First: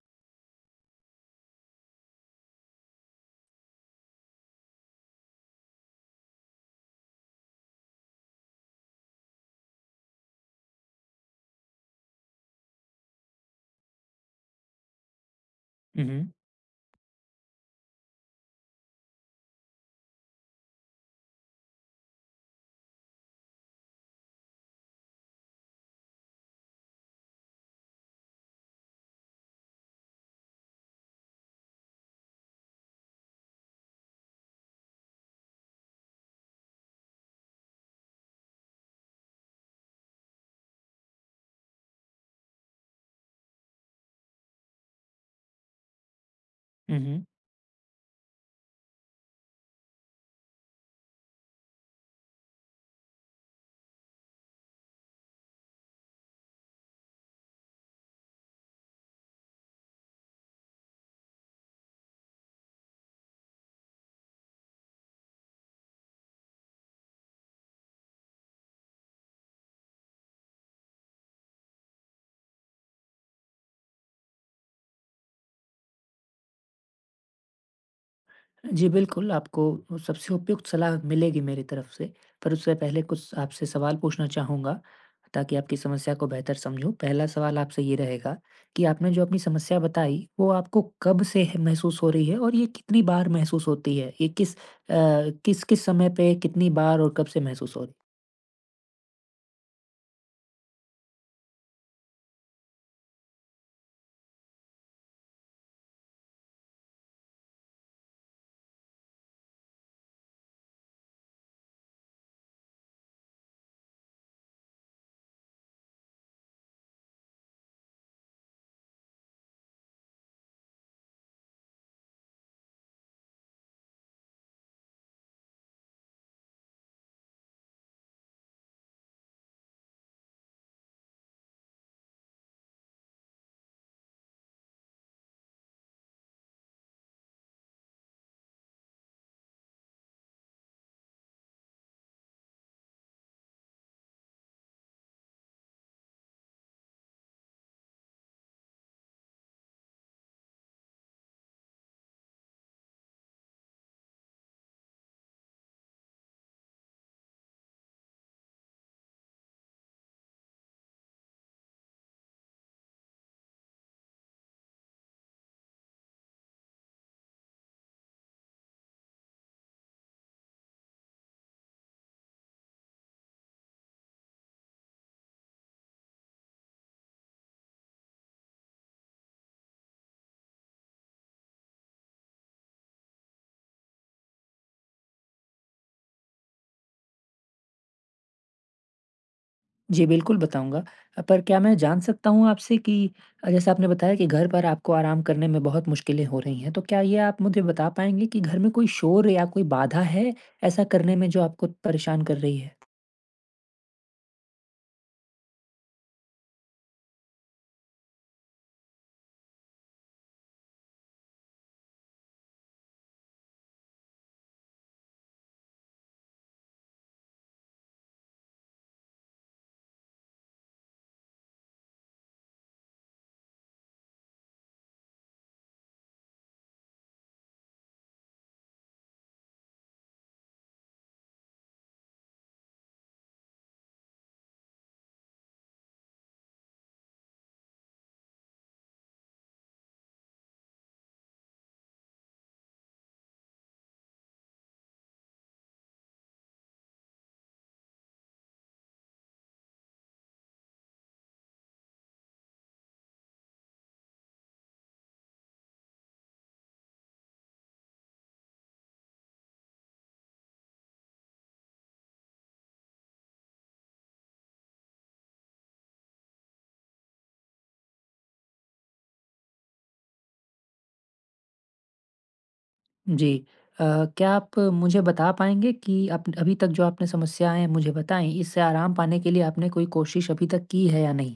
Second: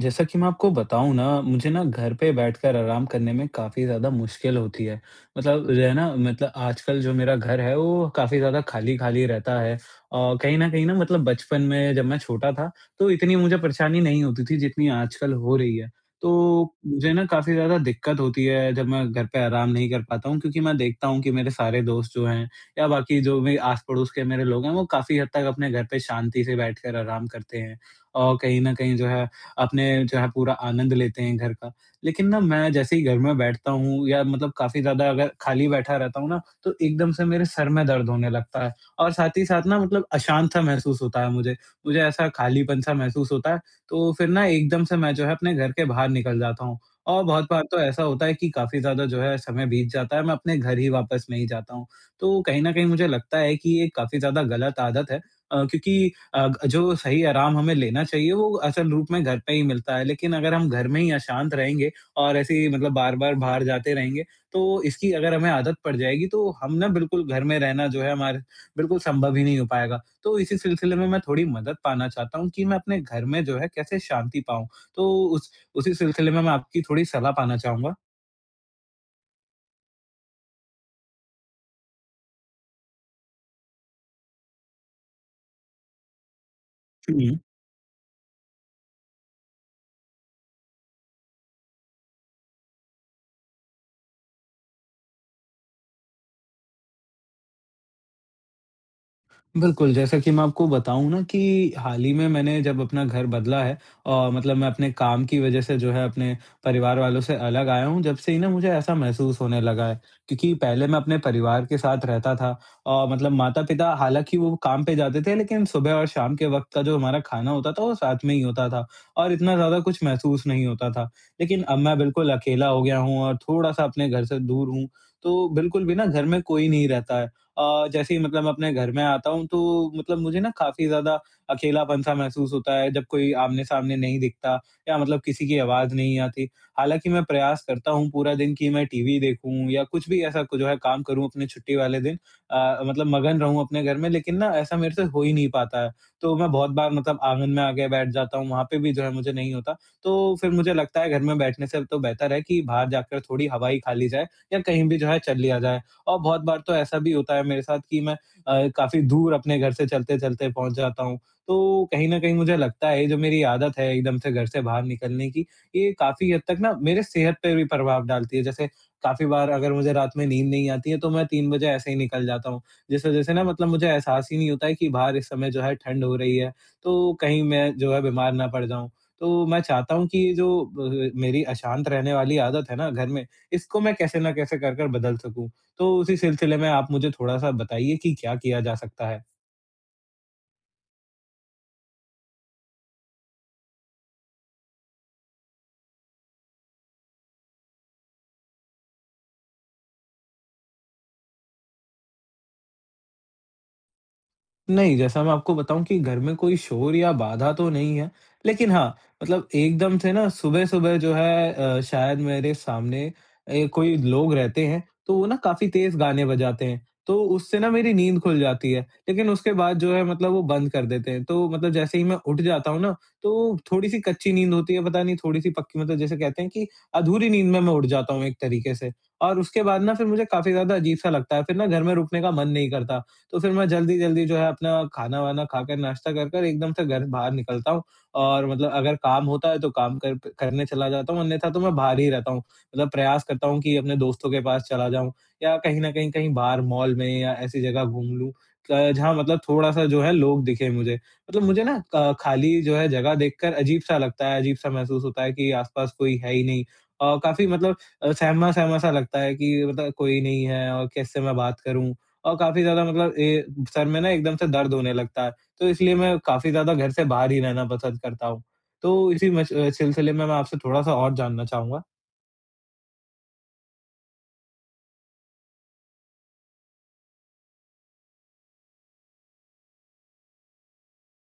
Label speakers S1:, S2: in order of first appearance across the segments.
S1: जैसा कि मैं आपको बताऊँ ना, मुझे ना घर पे बैठकर आराम करने में काफ़ी ज़्यादा मुश्किल होती है। मतलब जो है ना मतलब आजकल जो मेरा घर है वो काफ़ी ज़्यादा खाली-खाली रहता है। कहीं न कहीं ना मतलब बचपन में जब मैं छोटा था तो इतनी मुझे परेशानी नहीं होती थी जितनी आजकल हो रही है।
S2: हुँ,
S1: तो मुझे ना काफ़ी ज़्यादा दिक्कत होती है जब मैं घर पे आराम नहीं कर पाता हूँ, क्योंकि मैं देखता हूँ कि मेरे सारे दोस्त जो हैं या बाकी जो भी आस-पड़ोस के मेरे लोग हैं वो काफ़ी हद तक अपने घर पे शांति से बैठकर आराम करते हैं। और कहीं न कहीं जो है अपने जो है पूरा आनंद लेते हैं घर का। लेकिन ना मैं जैसे ही घर में बैठता हूँ या मतलब काफ़ी ज़्यादा अगर खाली बैठा रहता हूँ ना, तो एकदम से मेरे सर में दर्द होने लगता है और साथ ही साथ ना मतलब अशांत-सा महसूस होता है मुझे। मुझे ऐसा खालीपन-सा महसूस होता है, तो फिर ना एकदम से मैं जो है अपने घर के बाहर निकल जाता हूँ।
S2: हुँ,
S1: और
S2: हुँ।
S1: बहुत बार तो ऐसा होता है कि काफ़ी ज़्यादा जो है समय बीत जाता है, मैं अपने घर ही वापस नहीं जाता हूँ। तो कहीं न कहीं मुझे लगता है कि ये काफ़ी ज़्यादा गलत आदत है, क्योंकि जो सही आराम हमें लेना चाहिए वो असल रूप में घर पे ही मिलता है। लेकिन अगर हम घर में ही अशांत रहेंगे और ऐसे ही मतलब बार-बार बाहर जाते रहेंगे, तो इसकी अगर हमें आदत पड़ जाएगी तो हम ना बिल्कुल घर में रहना जो है हमारे बिल्कुल संभव ही नहीं हो पाएगा। तो इसी सिलसिले में मैं थोड़ी मदद पाना चाहता हूँ कि मैं अपने घर में जो है कैसे शांति पाऊँ? तो उस उसी सिलसिले में मैं आपकी थोड़ी सलाह पाना चाहूँगा।
S2: जी, बिल्कुल आपको सबसे उपयुक्त सलाह मिलेगी मेरी तरफ से, पर उससे पहले कुछ आपसे सवाल पूछना चाहूँगा ताकि आपकी समस्या को बेहतर समझूँ। पहला सवाल आपसे ये रहेगा कि आपने जो अपनी समस्या बताई, वो आपको कब से है महसूस हो रही है और ये कितनी बार महसूस होती है? ये किस-किस समय पे, कितनी बार और कब से महसूस हो रही? है।
S1: बिल्कुल, जैसा कि मैं आपको बताऊँ ना कि हाल ही में मैंने जब अपना घर बदला है और मतलब मैं अपने काम की वज़ह से जो है अपने परिवार वालों से अलग आया हूँ, जब से ही ना मुझे ऐसा महसूस होने लगा है। क्योंकि पहले मैं अपने परिवार के साथ रहता था और मतलब माता-पिता हालाँकि वो काम पे जाते थे लेकिन सुबह और शाम के वक़्त का जो हमारा खाना होता था वो साथ में ही होता था और इतना ज़्यादा कुछ महसूस नहीं होता था। लेकिन अब मैं बिल्कुल अकेला हो गया हूँ और थोड़ा-सा अपने घर से दूर हूँ, तो बिल्कुल भी ना घर में कोई नहीं रहता है। जैसे ही मतलब मैं अपने घर में आता हूँ तो मतलब मुझे ना काफ़ी ज़्यादा अकेलापन-सा महसूस होता है जब कोई आमने-सामने नहीं दिखता या मतलब किसी की आवाज़ नहीं आती। हालाँकि मैं प्रयास करता हूँ पूरा दिन कि मैं टीवी देखूँ या कुछ भी ऐसा कुछ जो है काम करूँ अपने छुट्टी वाले दिन, मतलब मगन रहूँ अपने घर में लेकिन ना ऐसा मेरे से हो ही नहीं पाता है। तो मैं बहुत बार मतलब आँगन में आके बैठ जाता हूँ, वहाँ पे भी जो है मुझे नहीं होता। तो फिर मुझे लगता है घर में बैठने से तो बेहतर है कि बाहर जाकर थोड़ी हवा ही खा ली जाए या कहीं भी जो है चल लिया जाए। और बहुत बार तो ऐसा भी होता है मेरे साथ कि मैं काफ़ी दूर अपने घर से चलते-चलते पहुँच जाता हूँ। तो कहीं न कहीं मुझे लगता है ये जो मेरी आदत है एकदम से घर से बाहर निकलने की, ये काफ़ी हद तक ना मेरे सेहत पे भी प्रभाव डालती है। जैसे काफ़ी बार अगर मुझे रात में नींद नहीं आती है तो मैं 3 बजे ऐसे ही निकल जाता हूँ। जिस वज़ह से ना मतलब मुझे एहसास ही नहीं होता है कि बाहर इस समय जो है ठंड हो रही है, तो कहीं मैं जो है बीमार ना पड़ जाऊँ। तो मैं चाहता हूँ कि ये जो ब मेरी अशांत रहने वाली आदत है ना घर में, इसको मैं कैसे ना कैसे कर, कर बदल सकूँ। तो उसी सिलसिले में आप मुझे थोड़ा-सा बताइए कि क्या किया जा सकता है?
S2: जी, बिल्कुल बताऊँगा। पर क्या मैं जान सकता हूँ आपसे कि जैसे आपने बताया कि घर पर आपको आराम करने में बहुत मुश्किलें हो रही हैं, तो क्या ये आप मुझे बता पाएँगे कि घर में कोई शोर या कोई बाधा है ऐसा करने में जो आपको परेशान कर रही है?
S1: नहीं, जैसा मैं आपको बताऊँ कि घर में कोई शोर या बाधा तो नहीं है, लेकिन हाँ, मतलब एकदम से ना सुबह-सुबह जो है, शायद मेरे सामने कोई लोग रहते हैं, तो वो ना काफ़ी तेज़ गाने बजाते हैं, तो उससे ना मेरी नींद खुल जाती है। लेकिन उसके बाद जो है मतलब वो बंद कर देते हैं, तो मतलब जैसे ही मैं उठ जाता हूँ ना, तो थोड़ी-सी कच्ची नींद होती है, पता नहीं थोड़ी-सी पक्की मतलब जैसे कहते हैं कि अधूरी नींद में मैं उठ जाता हूँ एक तरीके से। और उसके बाद ना फिर मुझे काफ़ी ज़्यादा अजीब-सा लगता है, फिर ना घर में रुकने का मन नहीं करता। तो फिर मैं जल्दी-जल्दी जो है अपना खाना-वाना खाकर, नाश्ता कर कर एकदम से घर बाहर निकलता हूँ और मतलब अगर काम होता है तो काम कर प करने चला जाता हूँ, अन्यथा तो मैं बाहर ही रहता हूँ। मतलब प्रयास करता हूँ कि अपने दोस्तों के पास चला जाऊँ या कहीं न कहीं कहीं बाहर मॉल में या ऐसी जगह घूम लूँ, जहाँ मतलब थोड़ा-सा जो है लोग दिखें मुझे। मतलब मुझे ना क खाली जो है जगह देखकर अजीब-सा लगता है, अजीब-सा महसूस होता है कि आस-पास कोई है ही नहीं। काफ़ी मतलब, सहमा-सहमा सा लगता है कि मतलब कोई नहीं है और किससे मैं बात करूँ? और काफ़ी ज़्यादा मतलब, सर में ना एकदम से दर्द होने लगता है, तो इसलिए मैं काफ़ी ज़्यादा घर से बाहर ही रहना पसंद करता हूँ। तो इसी सिलसिले में मैं आपसे थोड़ा-सा और जानना चाहूँगा।
S2: जी। अ, क्या आप मुझे बता पाएँगे कि आप अभी तक जो आपने समस्याएँ मुझे बताई, इससे आराम पाने के लिए आपने कोई कोशिश अभी तक की है या नहीं?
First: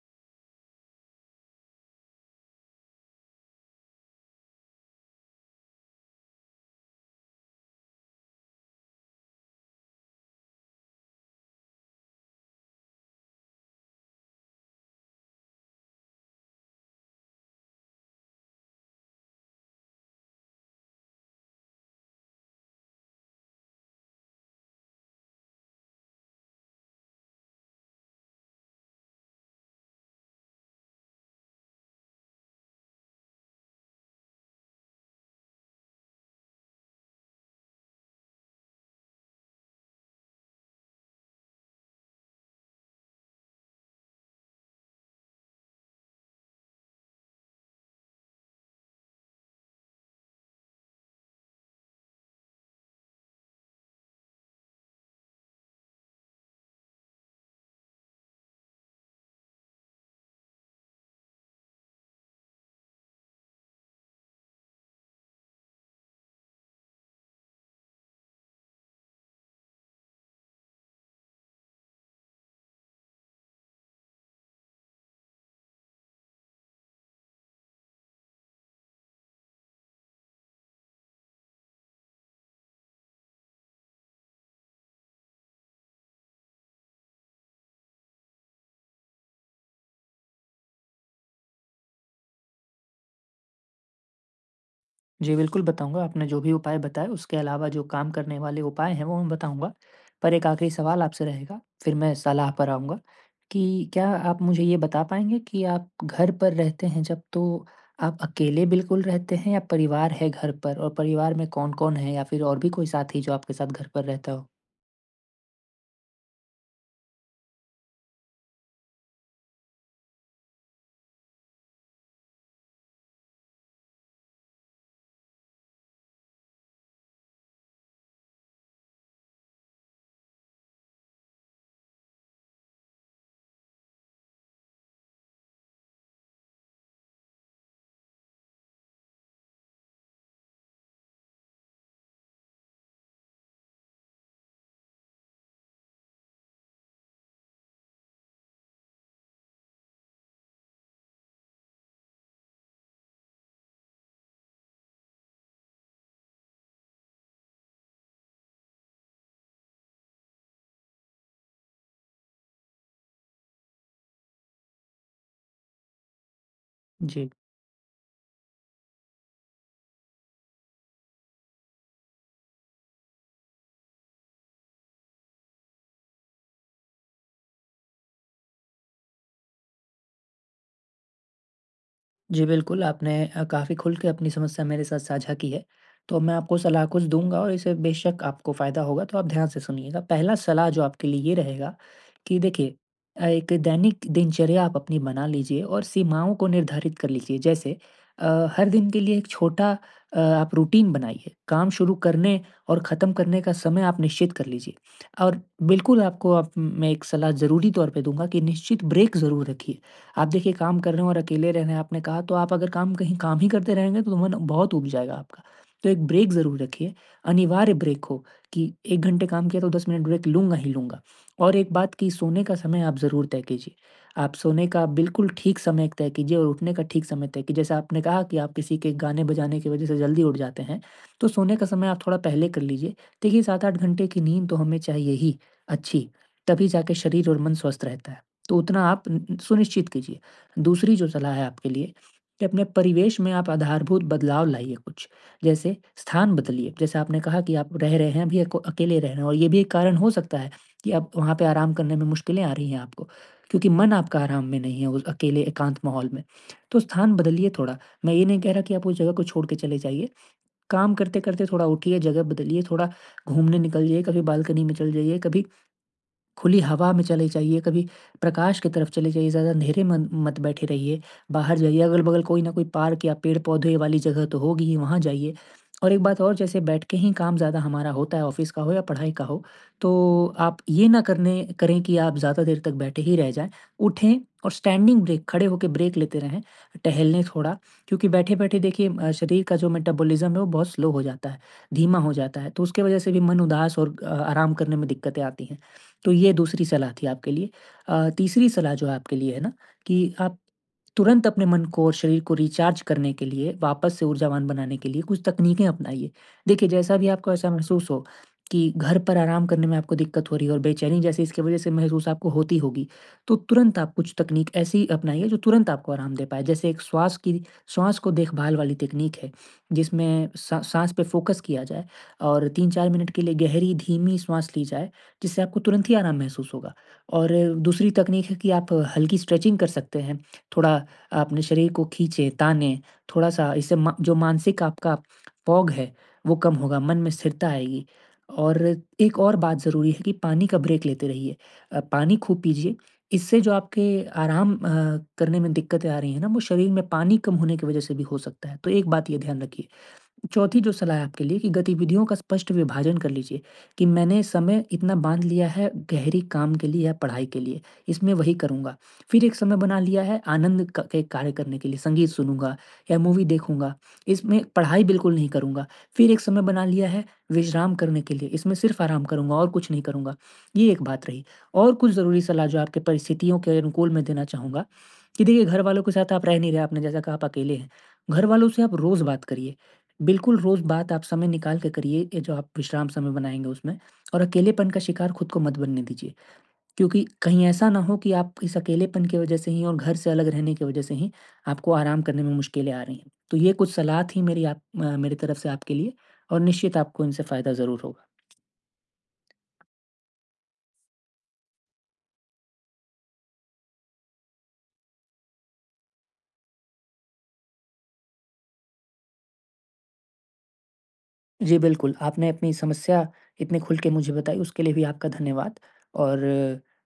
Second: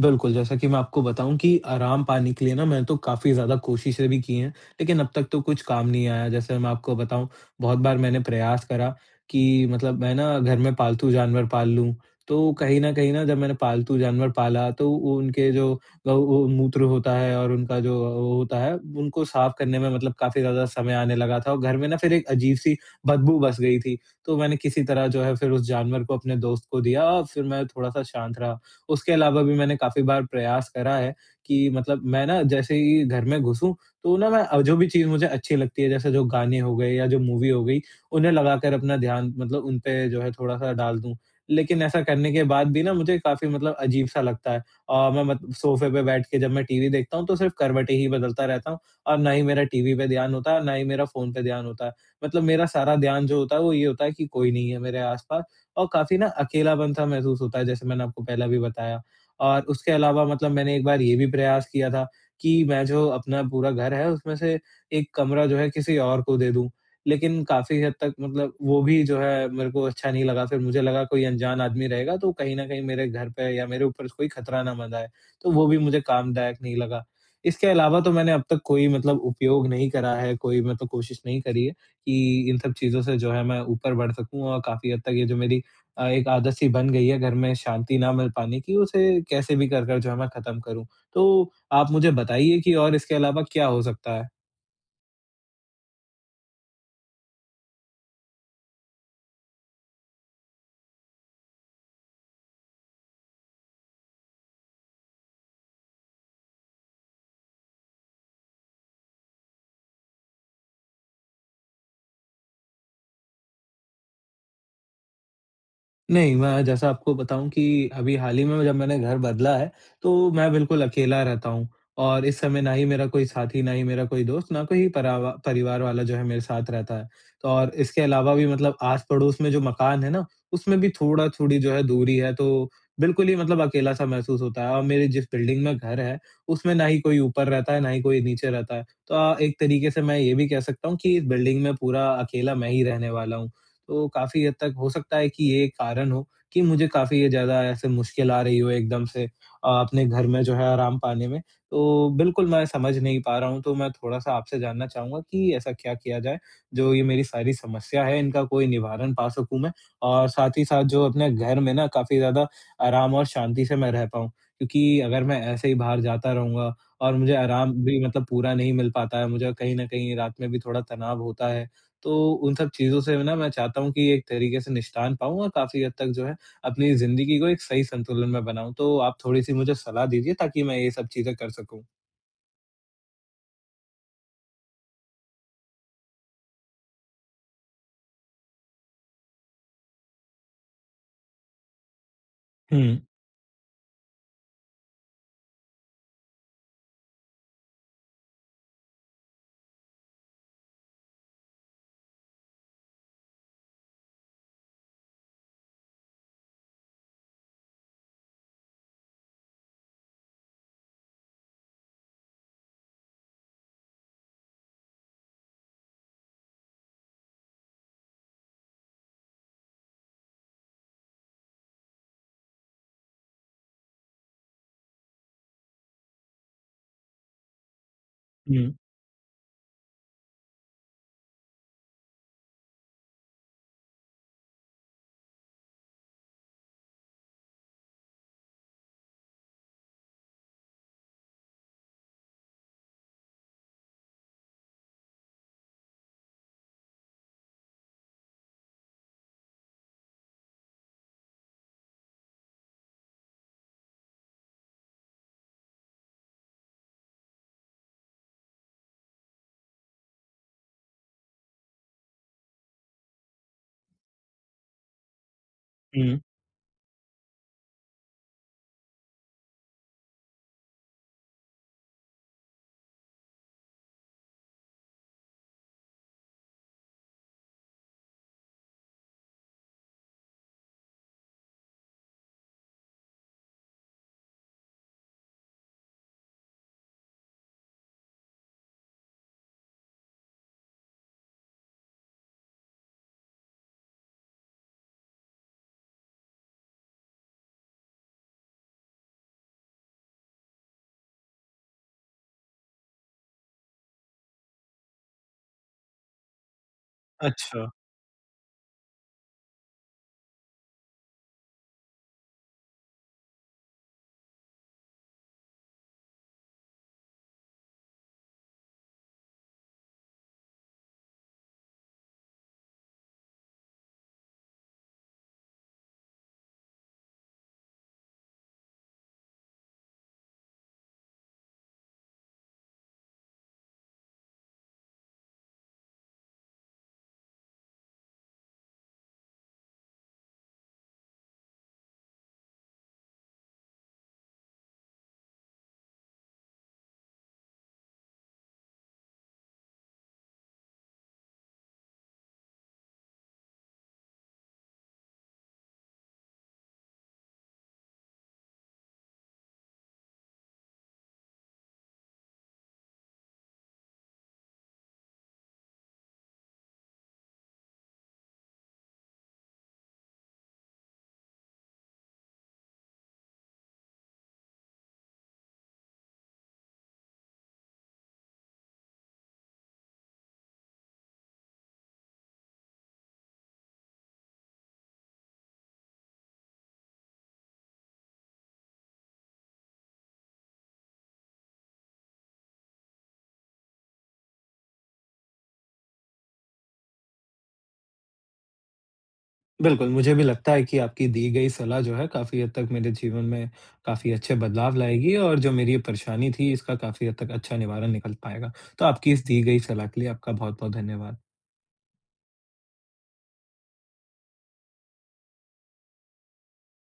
S1: बिल्कुल, जैसा कि मैं आपको बताऊँ कि आराम पाने के लिए ना मैंने तो काफ़ी ज़्यादा कोशिशें भी की हैं, लेकिन अब तक तो कुछ काम नहीं आया। जैसे मैं आपको बताऊँ, बहुत बार मैंने प्रयास करा कि मतलब मैं ना घर में पालतू जानवर पाल लूँ। तो कहीं न कहीं ना जब मैंने पालतू जानवर पाला तो वो उनके जो वो मूत्र होता है और उनका जो वो होता है, उनको साफ़ करने में मतलब काफ़ी ज़्यादा समय आने लगा था और घर में ना फिर एक अजीब-सी बदबू बस गई थी। तो मैंने किसी तरह जो है फिर उस जानवर को अपने दोस्त को दिया और फिर मैं थोड़ा-सा शांत रहा। उसके अलावा भी मैंने काफ़ी बार प्रयास करा है कि मतलब मैं ना जैसे ही घर में घुसूँ, तो ना मैं जो भी चीज़ मुझे अच्छी लगती है, जैसे जो गाने हो गए या जो मूवी हो गई, उन्हें लगाकर अपना ध्यान मतलब उन पे जो है थोड़ा-सा डाल दूँ। लेकिन ऐसा करने के बाद भी ना मुझे काफ़ी मतलब अजीब-सा लगता है और मैं मत सोफ़े पे बैठ के जब मैं टीवी देखता हूँ, तो सिर्फ़ करवटें ही बदलता रहता हूँ और ना ही मेरा टीवी पे ध्यान होता है और ना ही मेरा फ़ोन पे ध्यान होता है। मतलब मेरा सारा ध्यान जो होता है, वो ये होता है कि कोई नहीं है मेरे आस-पास और काफ़ी ना अकेलापन सा महसूस होता है, जैसे मैंने आपको पहले भी बताया। और उसके अलावा मतलब मैंने एक बार ये भी प्रयास किया था कि मैं जो अपना पूरा घर है, उसमें से एक कमरा जो है किसी और को दे दूँ। लेकिन काफ़ी हद तक मतलब वो भी जो है मेरे को अच्छा नहीं लगा, फिर मुझे लगा कोई अनजान आदमी रहेगा तो कहीं न कहीं मेरे घर पे या मेरे ऊपर कोई खतरा ना मंडराए, तो वो भी मुझे कामदायक नहीं लगा। इसके अलावा तो मैंने अब तक कोई मतलब उपयोग नहीं करा है, कोई मतलब कोशिश नहीं करी है कि इन सब चीज़ों से जो है मैं ऊपर बढ़ सकूँ और काफ़ी हद तक ये जो मेरी एक आदत सी बन गई है घर में शांति ना मिल पाने की, उसे कैसे भी कर, कर जो है मैं ख़त्म करूँ। तो आप मुझे बताइए कि और इसके अलावा क्या हो सकता है?
S2: जी, बिल्कुल बताऊँगा, आपने जो भी उपाय बताए उसके अलावा जो काम करने वाले उपाय हैं वो मैं बताऊँगा। पर एक आखिरी सवाल आपसे रहेगा, फिर मैं सलाह पर आऊँगा कि क्या आप मुझे ये बता पाएँगे कि आप घर पर रहते हैं जब तो आप अकेले बिल्कुल रहते हैं या परिवार है घर पर? और परिवार में कौन-कौन है या फिर और भी कोई साथी जो आपके साथ घर पर रहता हो?
S1: नहीं, मैं जैसा आपको बताऊँ कि अभी हाल ही में जब मैंने घर बदला है, तो मैं बिल्कुल अकेला रहता हूँ और इस समय ना ही मेरा कोई साथी, ना ही मेरा कोई दोस्त, ना कोई परावा परिवार वाला जो है मेरे साथ रहता है। तो और इसके अलावा भी मतलब आस-पड़ोस में जो मकान है ना, उसमें भी थोड़ा-थोड़ी जो है दूरी है, तो बिल्कुल ही मतलब अकेला-सा महसूस होता है और मेरे जिस बिल्डिंग में घर है, उसमें ना ही कोई ऊपर रहता है, ना ही कोई नीचे रहता है। तो एक तरीके से मैं ये भी कह सकता हूँ कि इस बिल्डिंग में पूरा अकेला मैं ही रहने वाला हूँ। तो काफ़ी हद तक हो सकता है कि ये एक कारण हो कि मुझे काफ़ी ज़्यादा ऐसे मुश्किल आ रही हो एकदम से अपने घर में जो है आराम पाने में। तो बिल्कुल मैं समझ नहीं पा रहा हूँ, तो मैं थोड़ा-सा आपसे जानना चाहूँगा कि ऐसा क्या किया जाए, जो ये मेरी सारी समस्या है इनका कोई निवारण पा सकूँ मैं? और साथ ही साथ जो अपने घर में ना काफ़ी ज़्यादा आराम और शांति से मैं रह पाऊँ। क्योंकि अगर मैं ऐसे ही बाहर जाता रहूँगा और
S2: जी।
S1: मुझे आराम भी मतलब पूरा नहीं मिल पाता है, मुझे कहीं न कहीं रात में भी थोड़ा तनाव होता है, तो उन सब चीज़ों से ना मैं चाहता हूँ कि एक तरीके से निष्ठान पाऊँ और काफ़ी हद तक जो है अपनी ज़िंदगी को एक सही संतुलन में बनाऊँ। तो आप थोड़ी-सी मुझे सलाह दीजिए ताकि मैं ये सब चीज़ें कर सकूँ।
S2: जी, बिल्कुल, आपने काफ़ी खुल के अपनी समस्या मेरे साथ साझा की है। तो मैं आपको सलाह कुछ दूँगा और इससे बेशक आपको फ़ायदा होगा, तो आप ध्यान से सुनिएगा। पहला सलाह जो आपके लिए ये रहेगा कि देखिए
S1: हुँ,
S2: एक दैनिक दिनचर्या आप अपनी बना लीजिए और सीमाओं को निर्धारित कर लीजिए। जैसे अ, हर दिन के लिए एक छोटा आप रूटीन बनाइए। काम शुरू करने और ख़त्म करने का समय आप निश्चित कर लीजिए और बिल्कुल आपको आप मैं एक सलाह ज़रूरी तौर पे दूँगा कि निश्चित ब्रेक ज़रूर रखिए। आप देखिए काम कर रहे हो और अकेले रह रहे हैं आपने कहा, तो आप अगर काम कहीं काम ही करते रहेंगे तो मन बहुत ऊब जाएगा आपका। तो एक ब्रेक ज़रूर रखिए, अनिवार्य ब्रेक हो कि 1 घंटे काम किया तो 10 मिनट ब्रेक लूँगा ही लूँगा। और एक बात कि सोने का समय आप ज़रूर तय कीजिए। आप सोने का बिल्कुल ठीक समय एक तय कीजिए और उठने का ठीक समय तय कीजिए। जैसे आपने कहा कि आप
S1: हुँ,
S2: किसी के गाने बजाने की वज़ह से जल्दी उठ जाते हैं, तो सोने का समय आप थोड़ा पहले कर लीजिए। देखिए 7-8 घंटे की नींद तो हमें चाहिए ही अच्छी, तभी जाके शरीर और मन स्वस्थ रहता है। तो उतना आप न न सुनिश्चित कीजिए। दूसरी जो सलाह है आपके लिए कि अपने परिवेश में आप आधारभूत बदलाव लाइए कुछ। जैसे स्थान बदलिए, जैसे आपने कहा कि आप रह रहे हैं अभी अको अकेले रह रहे हैं और ये भी एक कारण हो सकता है कि आप वहाँ पे आराम करने में मुश्किलें आ रही हैं आपको, क्योंकि मन आपका आराम में नहीं है उस अकेले एकांत माहौल में। तो स्थान बदलिए थोड़ा, मैं ये नहीं कह रहा कि आप उस जगह को छोड़ के चले जाइए। काम करते-करते थोड़ा उठिए, जगह बदलिए, थोड़ा घूमने निकल जाइए, कभी बालकनी में चले जाइए, कभी
S1: हुँ।
S2: खुली हवा में चले जाइए, कभी प्रकाश की तरफ चले जाइए, ज़्यादा अंधेरे मन मत बैठे रहिए। बाहर जाइए, अगल-बगल कोई ना कोई पार्क या पेड़-पौधे वाली जगह तो होगी ही, वहाँ जाइए। और एक बात और जैसे बैठ के ही काम ज़्यादा हमारा होता है, ऑफ़िस का हो या पढ़ाई का हो, तो आप ये ना करने करें कि आप ज़्यादा देर तक बैठे ही रह जाएँ। उठें और स्टैंडिंग ब्रेक, खड़े होके ब्रेक लेते रहें, टहलें थोड़ा क्योंकि बैठे-बैठे देखिए शरीर का जो मेटाबॉलिज़्म है वो बहुत स्लो हो जाता है, धीमा हो जाता है, तो उसके वजह से भी मन उदास और आराम करने में दिक्कतें आती हैं। तो ये दूसरी सलाह थी आपके लिए। तीसरी सलाह जो है आपके लिए है ना कि आप तुरंत अपने मन को और शरीर को रिचार्ज करने के लिए, वापस से ऊर्जावान बनाने के लिए कुछ तकनीकें अपनाइए। देखिए, जैसा भी आपको ऐसा
S1: अच्छा,
S2: महसूस हो कि घर पर आराम करने में आपको दिक्कत हो रही है और बेचैनी जैसे इसकी वज़ह से महसूस आपको होती होगी, तो तुरंत आप कुछ तकनीक ऐसी अपनाइए जो तुरंत आपको आराम दे पाए। जैसे एक श्वास को देखभाल वाली तकनीक है, जिसमें सा साँस पे फ़ोकस किया जाए और 3-4 मिनट के लिए गहरी धीमी श्वास ली जाए जिससे आपको तुरंत ही आराम महसूस होगा। और दूसरी तकनीक है कि आप हल्की स्ट्रेचिंग कर सकते हैं। थोड़ा अपने शरीर को खींचें, तानें, थोड़ा-सा इससे मा जो मानसिक आपका फॉग है, वो कम होगा, मन में स्थिरता आएगी। और एक और बात ज़रूरी है कि पानी का ब्रेक लेते रहिए। पानी खूब पीजिए, इससे जो आपके आराम करने में दिक्कतें आ रही हैं ना, वो शरीर में पानी कम होने की वज़ह से भी हो सकता है। तो एक बात ये ध्यान रखिए। चौथी जो सलाह है आपके लिए कि गतिविधियों का स्पष्ट विभाजन कर लीजिए कि मैंने समय इतना बांध लिया है गहरी काम के लिए या पढ़ाई के लिए इसमें वही करूँगा। फिर एक समय बना लिया है आनंद के कार्य करने के लिए संगीत सुनूंगा या मूवी देखूंगा, इसमें पढ़ाई बिल्कुल नहीं करूंगा। फिर एक समय बना लिया है विश्राम करने के लिए, इसमें सिर्फ आराम करूंगा और कुछ नहीं करूंगा। ये एक बात रही और कुछ ज़रूरी सलाह जो आपके परिस्थितियों के अनुकूल मैं देना चाहूँगा कि देखिए घर वालों के साथ आप रह नहीं रहे, आपने जैसा कहा आप अकेले हैं, घर वालों से आप रोज़ बात करिए। बिल्कुल, रोज़ बात आप समय निकाल के करिए, ये जो आप विश्राम समय बनाएँगे उसमें, और अकेलेपन का शिकार खुद को मत बनने दीजिए। क्योंकि कहीं ऐसा ना हो कि आप इस अकेलेपन की वज़ह से ही और घर से अलग रहने की वज़ह से ही आपको आराम करने में मुश्किलें आ रही हैं। तो ये कुछ सलाह थी मेरी मेरी तरफ से आपके लिए और निश्चित आपको इनसे फ़ायदा ज़रूर होगा।
S1: बिल्कुल, मुझे भी लगता है कि आपकी दी गई सलाह जो है काफ़ी हद तक मेरे जीवन में काफ़ी अच्छे बदलाव लाएगी और जो मेरी ये परेशानी थी इसका काफ़ी हद तक अच्छा निवारण निकल पाएगा। तो आपकी इस दी गई सलाह के लिए आपका बहुत-बहुत धन्यवाद।
S2: जी, बिल्कुल, आपने अपनी समस्या इतने खुल के मुझे बताई, उसके लिए भी आपका धन्यवाद और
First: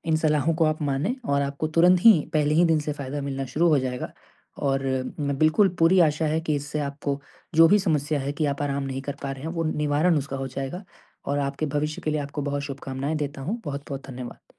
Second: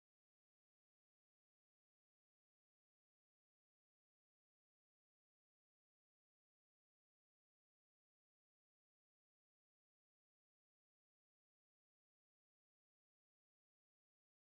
S2: इन सलाहों को आप मानें और आपको तुरंत ही पहले ही दिन से फ़ायदा मिलना शुरू हो जाएगा और मैं बिल्कुल पूरी आशा है कि इससे आपको जो भी समस्या है कि आप आराम नहीं कर पा रहे हैं, वो निवारण उसका हो जाएगा और आपके भविष्य के लिए आपको बहुत शुभकामनाएँ देता हूँ। बहुत-बहुत धन्यवाद।